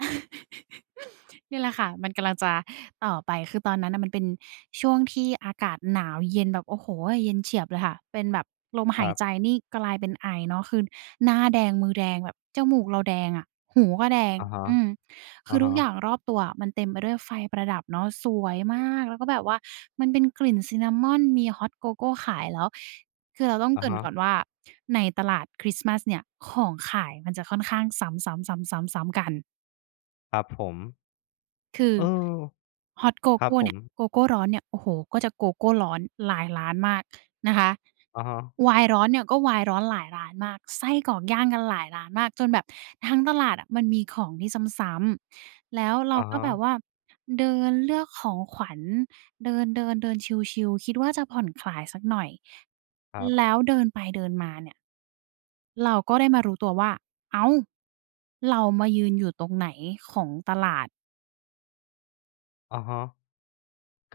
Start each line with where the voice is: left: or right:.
right: เนี่ยแหละค่ะ มันกำลังจะ ต่อไป คือตอนนั้นน่ะมันเป็นช่วงที่อากาศหนาวเย็น แบบ โอ้โฮ เย็นเฉียบเลยค่ะ เป็นแบบลมห
left: ค
right: า
left: รั
right: ย
left: บ
right: ใจนี่กลายเป็นไอเนาะ คือ หน้าแดง มือแดง แบบจมูกเราแดงอะ หูก็แดง
left: อะฮะ
right: อืม ค
left: อ
right: ื
left: ะ
right: อ
left: ฮ
right: ทุกอย่
left: ะ
right: างรอบตัวอะ มันเต็มไปด้วยไฟประดับเนาะ สวยมาก แล้วก็แบบว่า มันเป็นกลิ่น ซินนามอน มี ฮอต โกโก้ขายแล้ว คือเราต้อง
left: อ
right: เ
left: ะ
right: กริ่
left: ฮ
right: นก
left: ะ
right: ่อนว่า ในตลาดคริสต์มาสเนี่ย ของขายมันจะค่อนข้างซ้ำ ๆ ๆ ๆ ๆ กัน
left: ครับผม
right: คือ
left: เออ
right: ฮอต โก
left: คร
right: โก
left: ับ
right: ้
left: ผ
right: เนี่ย
left: ม
right: โกโก้ร้อนเนี่ย โอ้โฮ ก็จะโกโก้ร้อนหลายร้านมากนะคะ
left: อะฮะ
right: ไวน์ร้อนเนี่ย ก็ไวน์ร้อนหลายร้านมาก ไส้กรอกย่างกันหลายร้านมาก จนแบบทั้งตลาดอะมันมีของที่ซ้ำ ๆ แล้วเร
left: อ
right: า
left: ะ
right: ก
left: ฮ
right: ็แบบ
left: ะ
right: ว่าเดินเลือกของขวัญ เดิน ๆ ๆ ชิล ๆ คิดว่าจะผ่อนคลายสักหน่อย แล้ว
left: ครับ
right: เดินไปเดินมาเนี่ย เราก็ได้มารู้ตัวว่า "อ้าว เรามายืนอยู่ตรงไหนของตลาด?"
left: อะฮะ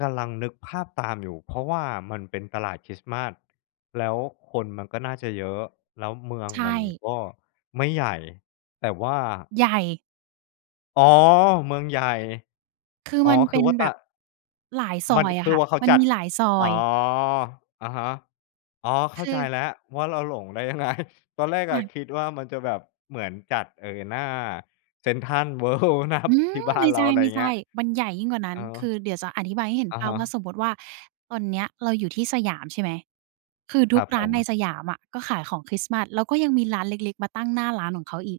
left: กำลังนึกภาพตามอยู่ เพราะว่ามันเป็นตลาดคริสต์มาส แล้วคนมันก็น่าจะเยอะ แล้วเมือง
right: ใช
left: มัน
right: ่
left: ก็ไม่ใหญ่ แต่ว่า
right: ใหญ่!
left: อ๋อ! เมืองใหญ่
right: คือ
left: อ๋อ
right: มัน
left: ค
right: เป
left: ือ
right: ็น
left: ว่าต
right: แบบ
left: ะ
right: หลายซอ
left: มัน
right: ยอ
left: ค
right: ะ
left: ื
right: ค
left: อ
right: ่ะ
left: ว่า เขา
right: มัน
left: จั
right: ม
left: ด
right: ีหลายซอ
left: อ๋
right: ย
left: อ อะฮะ อ๋อ เข้าใจ
right: คือ
left: แล้วว่า เราหลงได้ ยังไง? ตอนแรก
right: ค
left: อ
right: ่
left: ะ
right: ะ
left: คิดว่า มันจะแบบเหมือนจัด เออ หน้าเซ็นทรัล เวิลด์ นับ
right: ฮึ่
left: ที่
right: ย!
left: บ้า
right: ไม
left: น
right: ่
left: เรา อะไรอย่าง
right: ใ
left: เ
right: ช
left: งี้
right: ่
left: ย
right: ๆ มันใหญ่ยิ่งกว่านั
left: เอ
right: ้น
left: อ
right: คือเดี๋ยวจะอธิบายให้เห็น
left: อะ
right: ภา
left: ฮ
right: พว่า
left: ะ
right: สมมุติว่า ตอนเนี้ยเราอยู่ที่สยามใช่ไหม? คือ
left: ค
right: ท
left: ร
right: ุก
left: ับ
right: ร้
left: ผ
right: านใน
left: ม
right: สยามอะก็ขายของคริสต์มาส แล้วก็ยังมีร้านเล็ก ๆ มาตั้งหน้าร้านของเขาอีก